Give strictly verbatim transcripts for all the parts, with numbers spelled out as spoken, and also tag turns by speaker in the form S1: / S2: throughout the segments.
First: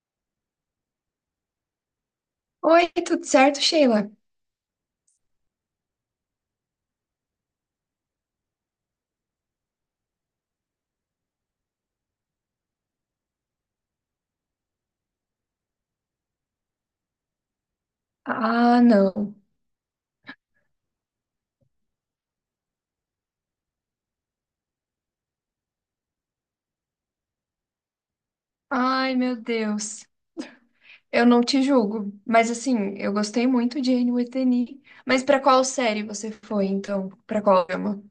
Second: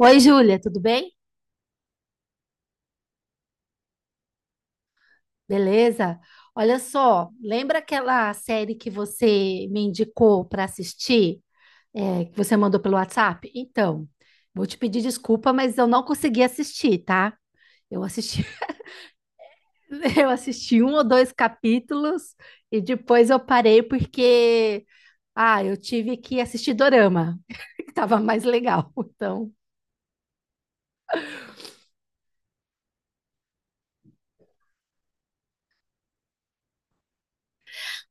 S1: Oi, Júlia, tudo bem?
S2: Oi, tudo certo, Sheila?
S1: Beleza? Olha só, lembra aquela série que você me indicou para assistir, é, que você mandou pelo WhatsApp? Então, vou te pedir desculpa, mas eu não consegui assistir, tá? Eu assisti,
S2: Ah, não.
S1: eu assisti um ou dois capítulos e depois eu parei porque, ah, eu tive que assistir Dorama, que tava mais legal,
S2: Ai, meu
S1: então.
S2: Deus. Eu não te julgo, mas assim, eu gostei muito de Anne with an E. Mas pra qual série você foi, então? Pra qual drama?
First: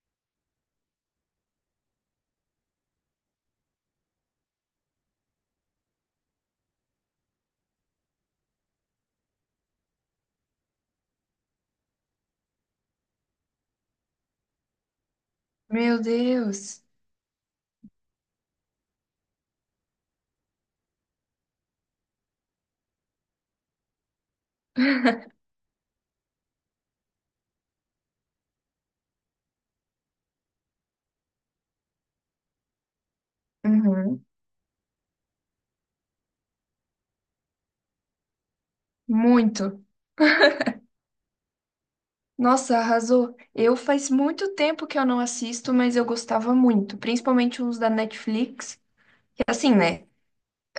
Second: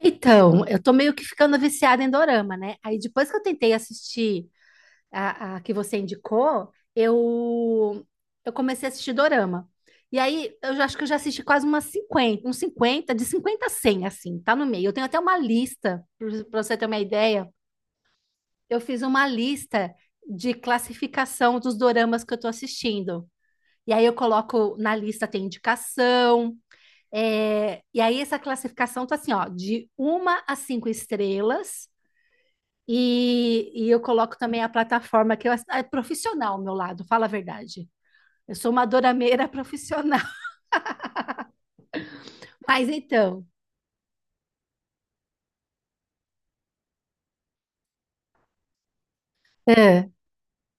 S1: Então, eu tô meio que ficando viciada em Dorama, né? Aí depois que eu tentei assistir a, a que você indicou, eu, eu comecei a assistir Dorama. E aí, eu já- acho que eu já assisti quase umas cinquenta, uns cinquenta de cinquenta a cem, assim, tá no meio. Eu tenho até uma
S2: Meu
S1: lista, para você
S2: Deus.
S1: ter uma ideia. Eu fiz uma lista de classificação dos doramas que eu tô assistindo. E aí, eu coloco na lista, tem indicação. É, e aí, essa classificação tá assim, ó, de uma a cinco estrelas e, e eu
S2: Uhum.
S1: coloco também a plataforma que eu, é profissional ao meu lado, fala a verdade. Eu sou uma dorameira
S2: Muito.
S1: profissional.
S2: Nossa,
S1: Mas
S2: arrasou.
S1: então,
S2: Eu faz muito tempo que eu não assisto, mas eu gostava muito, principalmente uns da Netflix. Que assim, né?
S1: é,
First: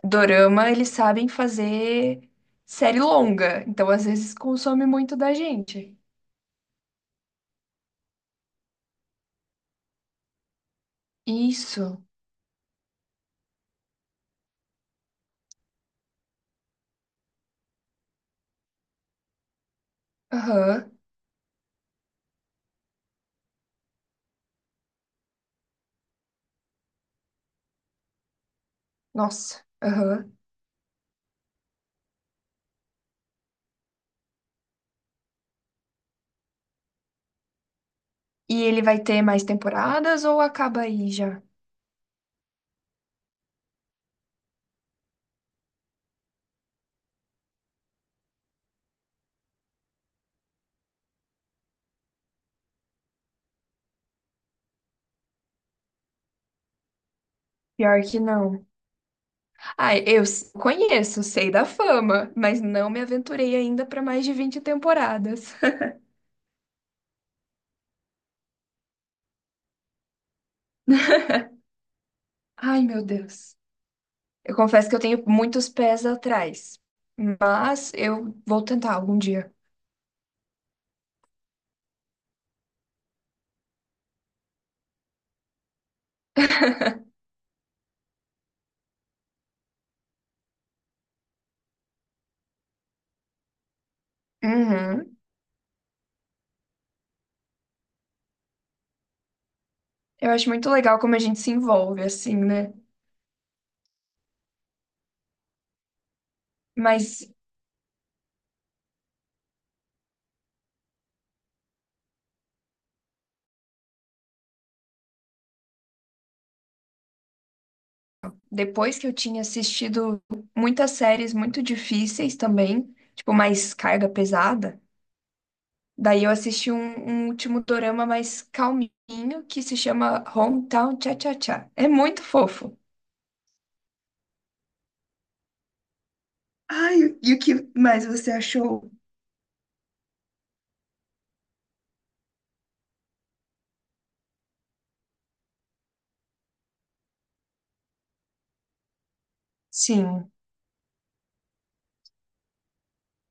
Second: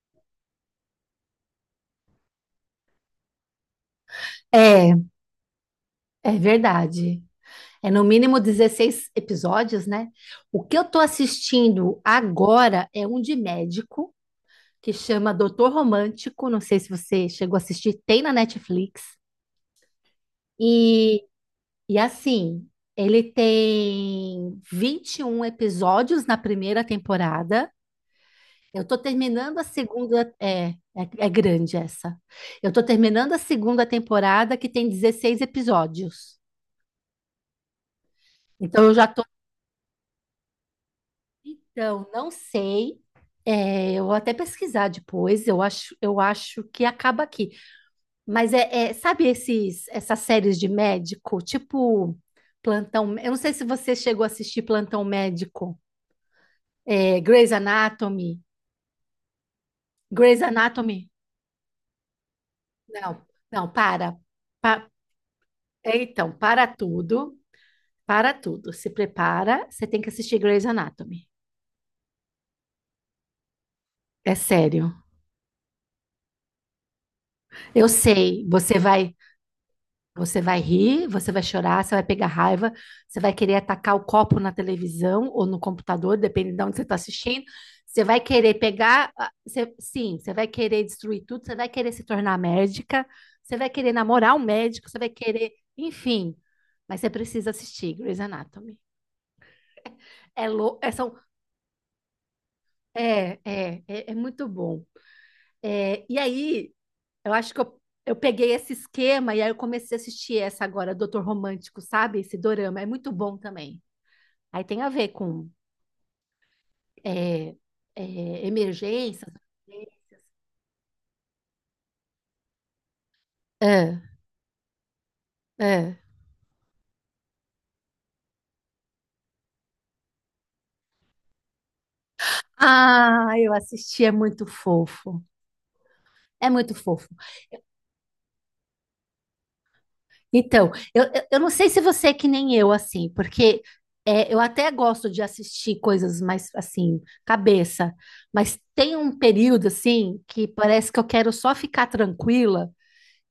S2: Dorama, eles sabem fazer série longa, então às vezes consome
S1: é,
S2: muito da gente.
S1: é verdade. É no mínimo dezesseis episódios, né? O que eu tô assistindo
S2: Isso.
S1: agora é um de médico que chama Doutor Romântico. Não sei se você chegou a assistir, tem na Netflix.
S2: Aham.
S1: E, e assim, Ele tem vinte e um episódios na primeira temporada. Eu tô terminando a
S2: Nossa.
S1: segunda.
S2: Aham.
S1: É, é, é grande essa. Eu tô terminando a segunda temporada, que tem dezesseis episódios.
S2: E ele
S1: Então eu
S2: vai
S1: já
S2: ter
S1: tô.
S2: mais temporadas ou acaba aí já?
S1: Então, não sei. É, eu vou até pesquisar depois. Eu acho, eu acho que acaba aqui. Mas é, é, sabe esses, essas séries de médico, tipo Plantão. Eu não sei se você chegou a assistir Plantão Médico, é, Grey's
S2: Pior que
S1: Anatomy.
S2: não. Ah, eu
S1: Grey's
S2: s-
S1: Anatomy.
S2: conheço, sei da fama, mas não me
S1: Não,
S2: aventurei
S1: não,
S2: ainda para
S1: para.
S2: mais de vinte temporadas.
S1: É, Então, para tudo. Para tudo, se prepara, você tem que assistir Grey's Anatomy.
S2: Ai, meu Deus.
S1: É
S2: Eu confesso que
S1: sério.
S2: eu tenho muitos pés atrás,
S1: Eu
S2: mas eu
S1: sei,
S2: vou
S1: você
S2: tentar
S1: vai,
S2: algum dia.
S1: você vai rir, você vai chorar, você vai pegar raiva, você vai querer atacar o copo na televisão ou no computador, depende de onde você está assistindo. Você vai querer pegar, ah, você- sim, você vai querer destruir tudo, você vai querer se tornar médica, você vai querer namorar um médico, você vai
S2: Uhum.
S1: querer, enfim. Mas você precisa assistir Grey's Anatomy.
S2: Eu
S1: É,
S2: acho muito
S1: lou- é,
S2: legal
S1: são,
S2: como a gente se envolve assim, né?
S1: é, é, é, é muito bom. É, e aí,
S2: Mas
S1: Eu acho que eu, eu peguei esse esquema e aí eu comecei a assistir essa agora, Doutor Romântico, sabe? Esse dorama. É muito bom também. Aí tem a ver com é, é,
S2: depois que eu
S1: emergências.
S2: tinha
S1: Emergências.
S2: assistido muitas séries muito difíceis também, tipo, mais
S1: É,
S2: carga pesada.
S1: é.
S2: Daí eu assisti um, um último dorama mais calminho que se chama Hometown Cha-Cha-Cha. É muito fofo.
S1: Ah, eu assisti, é muito fofo. É muito fofo.
S2: Ai, e o que mais você achou?
S1: Então, eu, eu, eu não sei se você é que nem eu, assim, porque é, eu até gosto de assistir coisas mais, assim, cabeça, mas tem um período, assim,
S2: Sim.
S1: que parece que eu quero só ficar tranquila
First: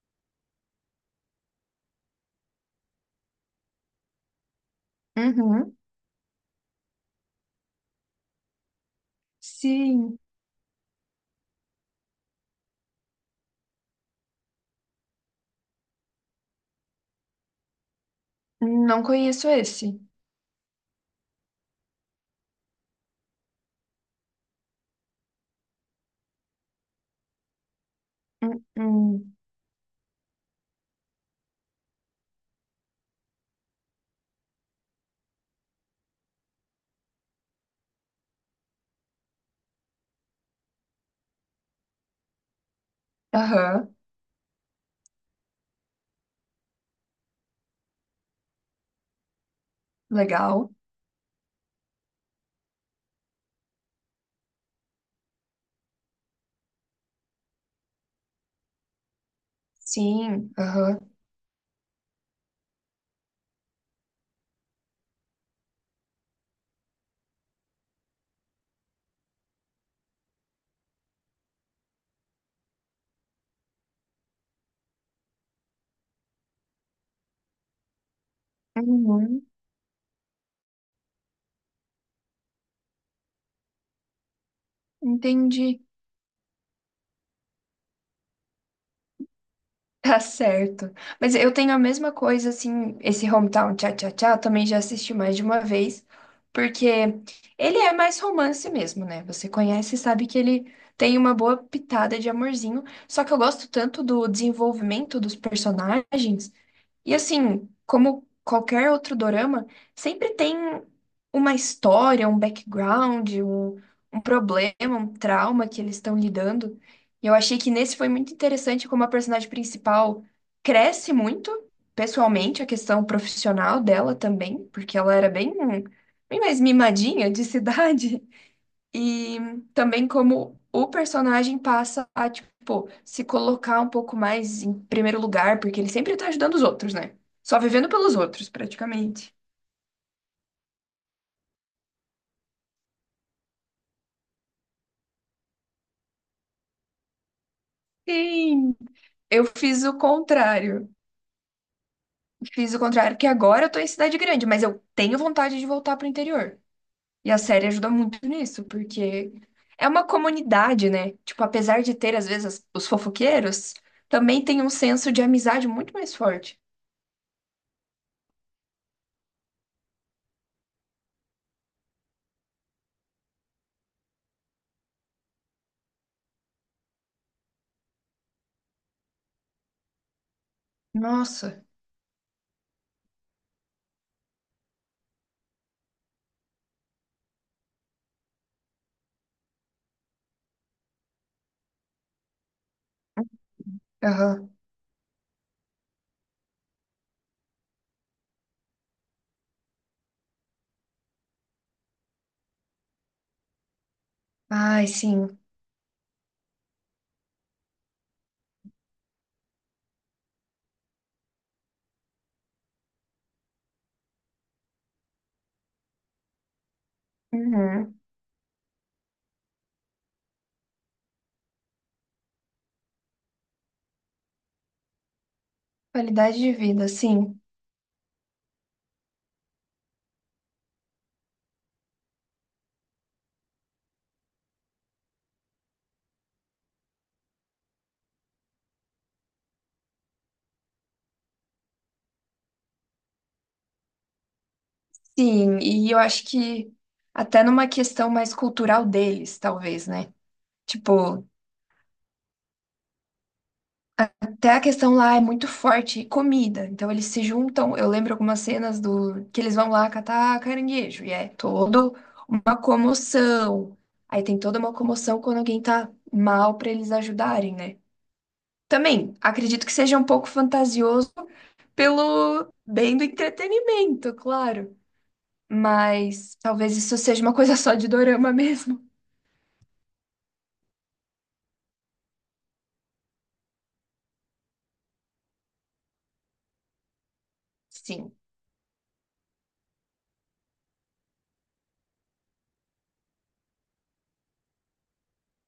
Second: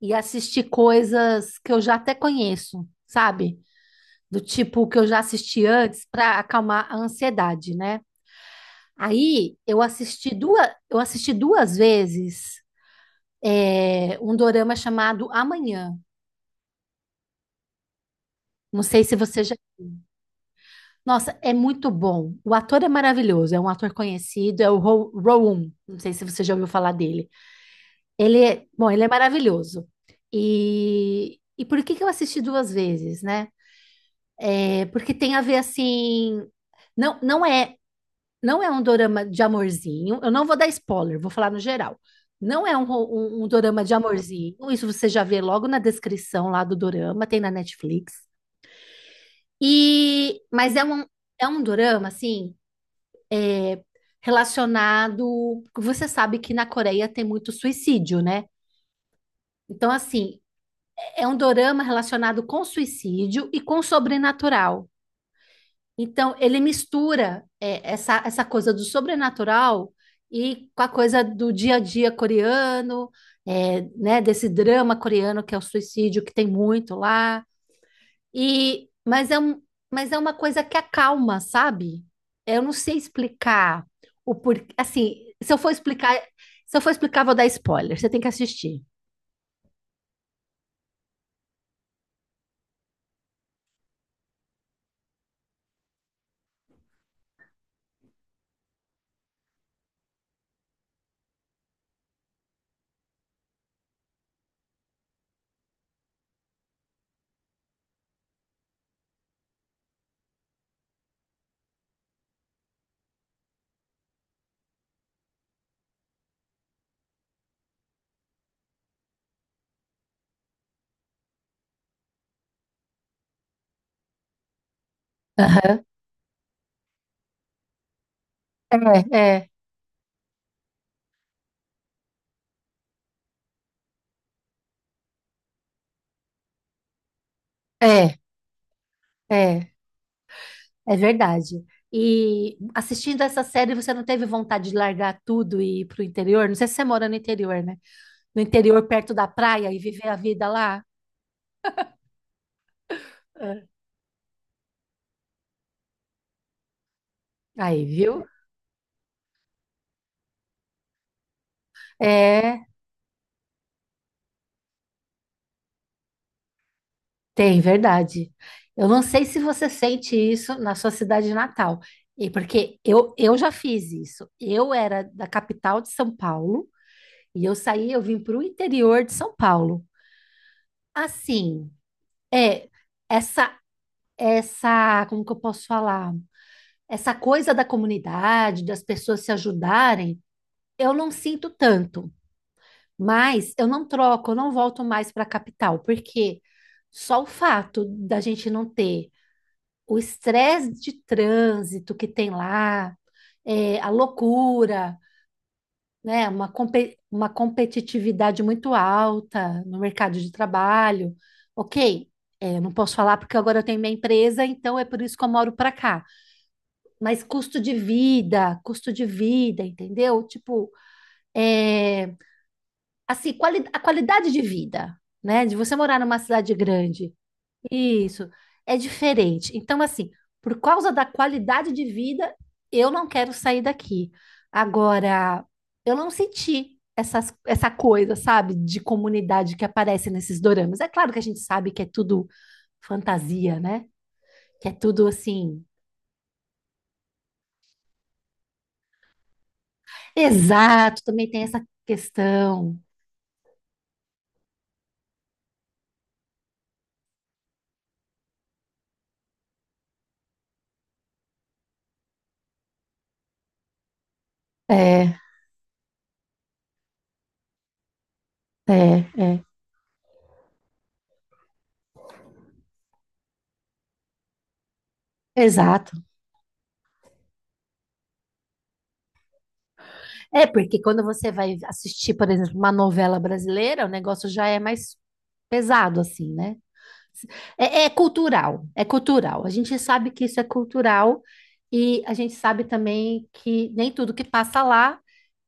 S1: e assistir coisas que eu já até conheço, sabe? Do tipo que eu já assisti
S2: Uhum.
S1: antes para acalmar a ansiedade, né? Aí eu
S2: Sim.
S1: assisti duas, eu assisti duas vezes é, um dorama chamado Amanhã. Não
S2: Não
S1: sei se você
S2: conheço
S1: já.
S2: esse.
S1: Nossa, é muito bom. O ator é maravilhoso, é um ator conhecido, é o Ro- Rowan. Não sei se você já ouviu falar dele. Ele é, bom, ele é
S2: Uhum.
S1: maravilhoso. E, e por que que eu assisti duas vezes, né? É, porque tem a ver assim, não, não é, não é um dorama de amorzinho. Eu não vou dar spoiler, vou falar no geral. Não é um, ro- um, um dorama de
S2: Aham.
S1: amorzinho. Isso você já vê logo na descrição lá do dorama, tem na Netflix. E,
S2: Legal.
S1: mas é um, é um dorama assim relacionado. Você sabe que na Coreia tem muito suicídio, né? Então assim,
S2: Sim. Aham.
S1: é um dorama relacionado com suicídio e com sobrenatural. Então, ele mistura é, essa, essa coisa do sobrenatural e com a coisa do dia a dia coreano, é, né, desse drama coreano que é o suicídio, que tem muito lá. E, mas é
S2: Uhum.
S1: um, mas é uma coisa que acalma, sabe? Eu não sei explicar o porquê. Assim, se eu
S2: Entendi.
S1: for explicar, se eu for explicar, vou dar spoiler. Você tem que assistir.
S2: Tá certo. Mas eu tenho a mesma coisa, assim, esse Hometown Cha-Cha-Cha, eu também já assisti mais de uma vez, porque ele é mais romance mesmo, né? Você conhece e sabe que ele tem uma boa pitada de amorzinho, só que eu gosto tanto do desenvolvimento dos personagens, e assim, como qualquer outro dorama, sempre tem uma história, um background, um, um problema, um trauma que eles estão lidando. Eu achei que nesse foi muito interessante como a personagem principal cresce muito, pessoalmente, a questão profissional dela também, porque ela era bem,
S1: Aham.
S2: bem mais mimadinha de cidade.
S1: É,
S2: E
S1: é,
S2: também como o personagem passa a, tipo, se colocar um pouco mais em primeiro lugar, porque ele sempre tá ajudando os outros, né? Só vivendo pelos outros, praticamente.
S1: é, é. É verdade. E assistindo essa série, você não teve vontade de largar tudo e ir pro interior? Não sei se você mora no interior, né? No
S2: Sim.
S1: interior, perto da
S2: Eu
S1: praia e
S2: fiz o
S1: viver a vida lá?
S2: contrário. Fiz o contrário, que agora
S1: É.
S2: eu tô em cidade grande, mas eu tenho vontade de voltar pro interior. E a série
S1: Aí,
S2: ajuda muito
S1: viu?
S2: nisso, porque é uma comunidade, né? Tipo, apesar de ter, às vezes,
S1: É,
S2: as- os fofoqueiros, também tem um senso de amizade muito mais forte.
S1: tem, verdade. Eu não sei se você sente isso na sua cidade natal. E porque eu, eu já fiz isso. Eu era da capital de São Paulo e eu saí, eu vim pro interior de São Paulo.
S2: Nossa.
S1: Assim, é essa essa, como que eu posso falar? Essa coisa da comunidade, das pessoas se ajudarem, eu não sinto tanto. Mas eu não troco, eu
S2: Aham.
S1: não volto mais para a capital, porque só o fato da gente não ter o estresse de trânsito que tem lá, é, a
S2: Ai,
S1: loucura,
S2: sim.
S1: né, uma, compe- uma competitividade muito alta no mercado de trabalho. Ok, é, eu não posso falar porque agora eu tenho minha empresa, então é por isso que eu moro para cá. Mas custo de
S2: Uhum.
S1: vida, custo de vida, entendeu? Tipo, é, assim, quali- a qualidade de vida, né? De você morar numa
S2: Qualidade de
S1: cidade
S2: vida,
S1: grande.
S2: sim.
S1: Isso, é diferente. Então, assim, por causa da qualidade de vida, eu não quero sair daqui. Agora, eu não senti essas, essa coisa, sabe, de comunidade que aparece nesses doramas. É claro que a gente sabe que é tudo fantasia, né? Que é tudo
S2: Sim,
S1: assim.
S2: e eu acho que até numa questão mais cultural deles, talvez, né?
S1: Exato,
S2: Tipo,
S1: também tem essa questão.
S2: até a questão lá é muito forte, comida. Então eles se juntam. Eu lembro algumas cenas do que eles vão lá catar caranguejo. E é toda uma comoção. Aí tem toda uma
S1: É, é,
S2: comoção quando alguém tá mal pra eles ajudarem, né? Também
S1: é.
S2: acredito que seja um pouco fantasioso pelo bem do entretenimento, claro.
S1: Exato.
S2: Mas talvez isso seja uma coisa só de dorama mesmo.
S1: É, porque quando você vai assistir, por exemplo, uma novela brasileira, o negócio já é mais pesado, assim, né? É, é
S2: Sim,
S1: cultural, é cultural. A gente sabe que isso é cultural e a gente sabe também que nem tudo que passa lá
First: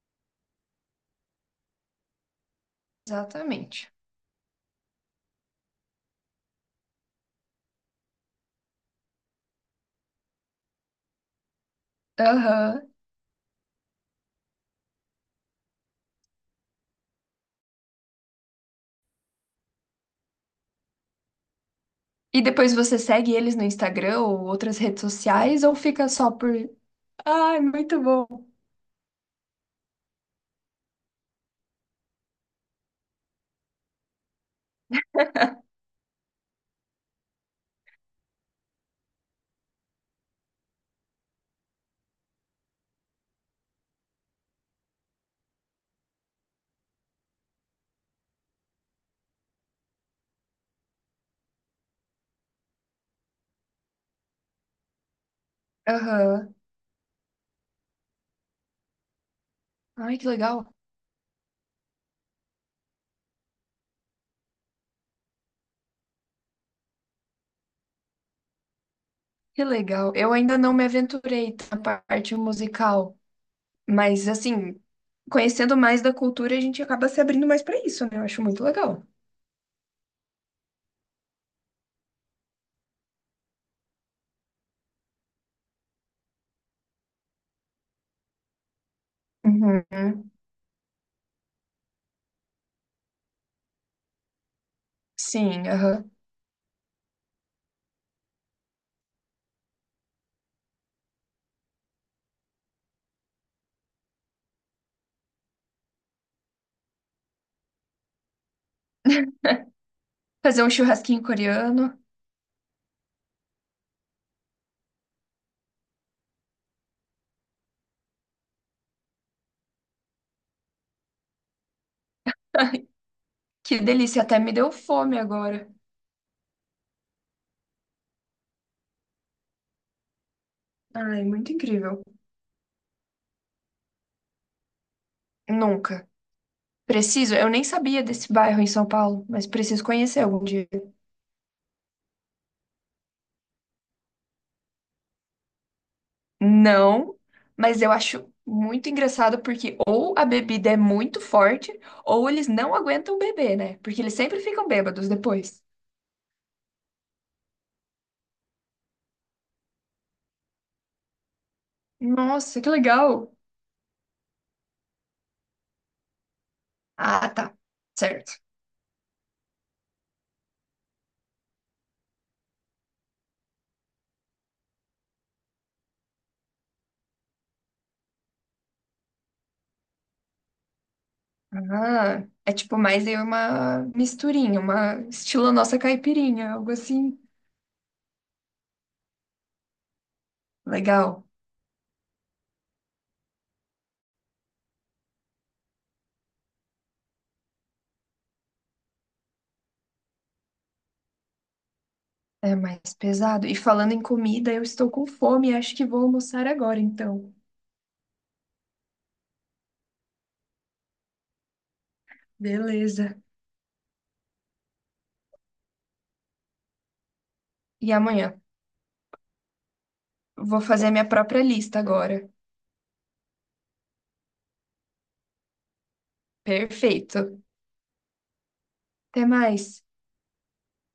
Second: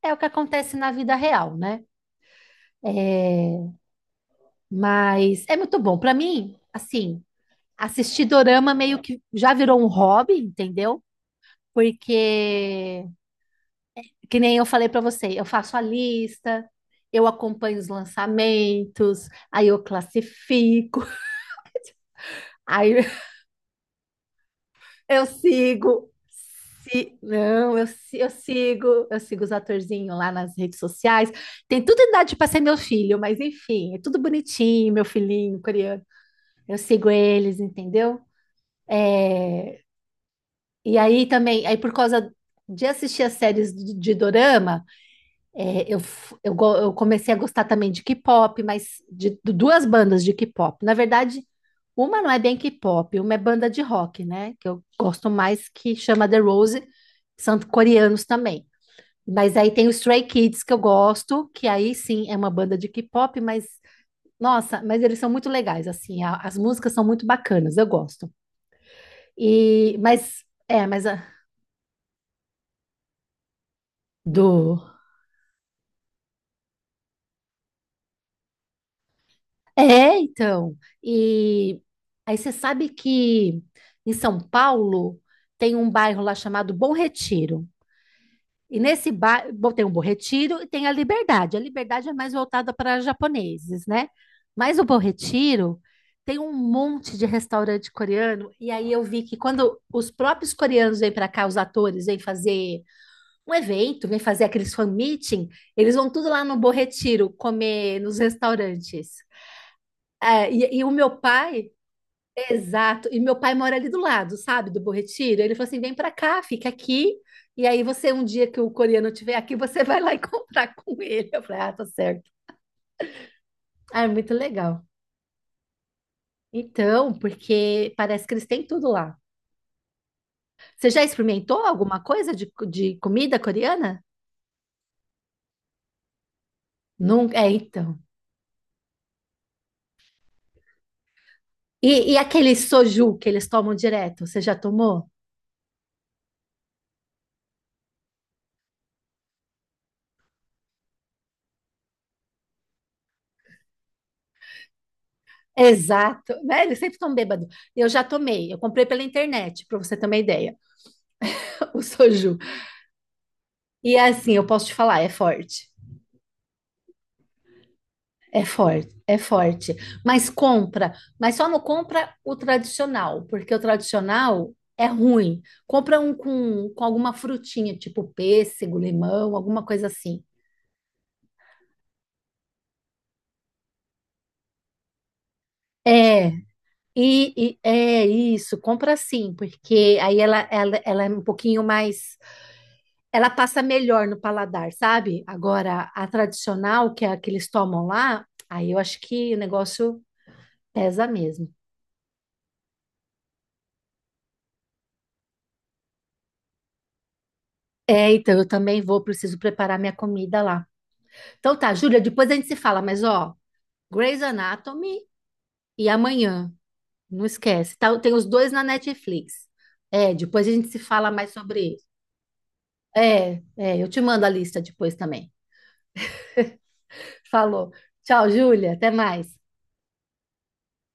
S1: é o que acontece na vida real, né? É,
S2: exatamente.
S1: mas é muito bom. Para mim, assim, assistir dorama meio que já virou um hobby, entendeu?
S2: Aham.
S1: Porque que nem eu falei para você, eu faço a lista, eu acompanho os lançamentos, aí eu classifico,
S2: E depois
S1: aí
S2: você segue eles no Instagram ou outras redes
S1: eu
S2: sociais ou fica
S1: sigo.
S2: só por.
S1: Se-
S2: Ai,
S1: Não, eu,
S2: muito
S1: si-
S2: bom.
S1: eu sigo, eu sigo os atorzinhos lá nas redes sociais. Tem tudo idade para ser meu filho, mas enfim, é tudo bonitinho, meu filhinho coreano. Eu sigo eles, entendeu? E aí também, aí por causa de assistir as séries de de dorama, É, eu, f- eu, go- eu comecei a gostar também de K-pop, mas de, de duas bandas de K-pop. Na verdade, uma não é bem K-pop, uma é banda de rock, né? Que eu gosto mais, que chama The
S2: Aham.
S1: Rose, são coreanos também. Mas aí tem o
S2: Ai,
S1: Stray
S2: que legal.
S1: Kids que eu gosto, que aí sim é uma banda de K-pop, mas nossa, mas eles são muito legais, assim, a- as músicas são muito bacanas, eu gosto.
S2: Que
S1: E
S2: legal. Eu
S1: mas
S2: ainda não me
S1: é, mas a-
S2: aventurei na parte musical, mas assim,
S1: do
S2: conhecendo mais da cultura, a gente acaba se abrindo mais pra isso, né? Eu acho muito legal.
S1: É, então. E aí você sabe que em São Paulo tem um bairro lá chamado Bom Retiro. E nesse bairro tem o Bom
S2: Uhum.
S1: Retiro e tem a Liberdade. A Liberdade é mais voltada para japoneses, né? Mas o Bom
S2: Sim,
S1: Retiro
S2: aham.
S1: tem um monte de restaurante coreano. E aí eu vi que quando os próprios coreanos vêm para cá, os atores vêm fazer um evento, vêm fazer aqueles fan meeting, eles vão tudo lá no Bom Retiro comer nos restaurantes. É,
S2: Fazer um
S1: e, e o meu
S2: churrasquinho
S1: pai,
S2: coreano.
S1: exato, e meu pai mora ali do lado, sabe, do Bom Retiro. Ele falou assim: vem pra cá, fica aqui. E aí você, um dia que o coreano estiver aqui, você vai lá e comprar com ele. Eu falei: ah, tá certo.
S2: Que
S1: Ah, é
S2: delícia,
S1: muito
S2: até me deu
S1: legal.
S2: fome agora.
S1: Então, porque parece que eles têm tudo lá. Você já
S2: Ai, muito
S1: experimentou alguma
S2: incrível.
S1: coisa de, de comida coreana?
S2: Nunca. Preciso,
S1: Nunca.
S2: eu
S1: É,
S2: nem
S1: então.
S2: sabia desse bairro em São Paulo, mas preciso conhecer algum dia.
S1: E, e aquele soju que eles tomam direto, você já tomou?
S2: Não, mas eu acho muito engraçado porque ou a bebida é muito forte, ou eles não aguentam beber, né? Porque eles sempre ficam bêbados depois.
S1: Exato, né? Eles sempre estão bêbados. Eu já tomei, eu comprei pela internet, para você ter uma ideia. O soju.
S2: Nossa, que legal!
S1: E é assim, eu posso te falar, é forte.
S2: Ah, tá. Certo.
S1: É forte, é forte. Mas compra, mas só não compra o tradicional, porque o tradicional é ruim. Compra um com, com alguma frutinha, tipo pêssego, limão, alguma coisa assim.
S2: Ah, é tipo mais aí uma misturinha, uma estilo nossa
S1: É,
S2: caipirinha, algo assim.
S1: e, e- é isso, compra sim, porque aí ela, ela, ela é um
S2: Legal.
S1: pouquinho mais. Ela passa melhor no paladar, sabe? Agora, a tradicional, que é a que eles tomam lá, aí eu acho que o negócio pesa mesmo.
S2: É mais pesado. E falando em comida, eu estou com fome e acho que vou almoçar agora, então.
S1: É, então eu também vou, preciso preparar minha comida lá. Então tá, Júlia, depois a gente se fala, mas
S2: Beleza.
S1: ó, Grey's Anatomy e amanhã, não esquece,
S2: E
S1: tá? Tem os
S2: amanhã?
S1: dois na Netflix. É, depois a
S2: Vou
S1: gente se
S2: fazer a minha
S1: fala mais
S2: própria
S1: sobre
S2: lista
S1: isso.
S2: agora.
S1: É, é, eu te mando a lista depois também.
S2: Perfeito.
S1: Falou. Tchau, Júlia, até
S2: Até
S1: mais.
S2: mais.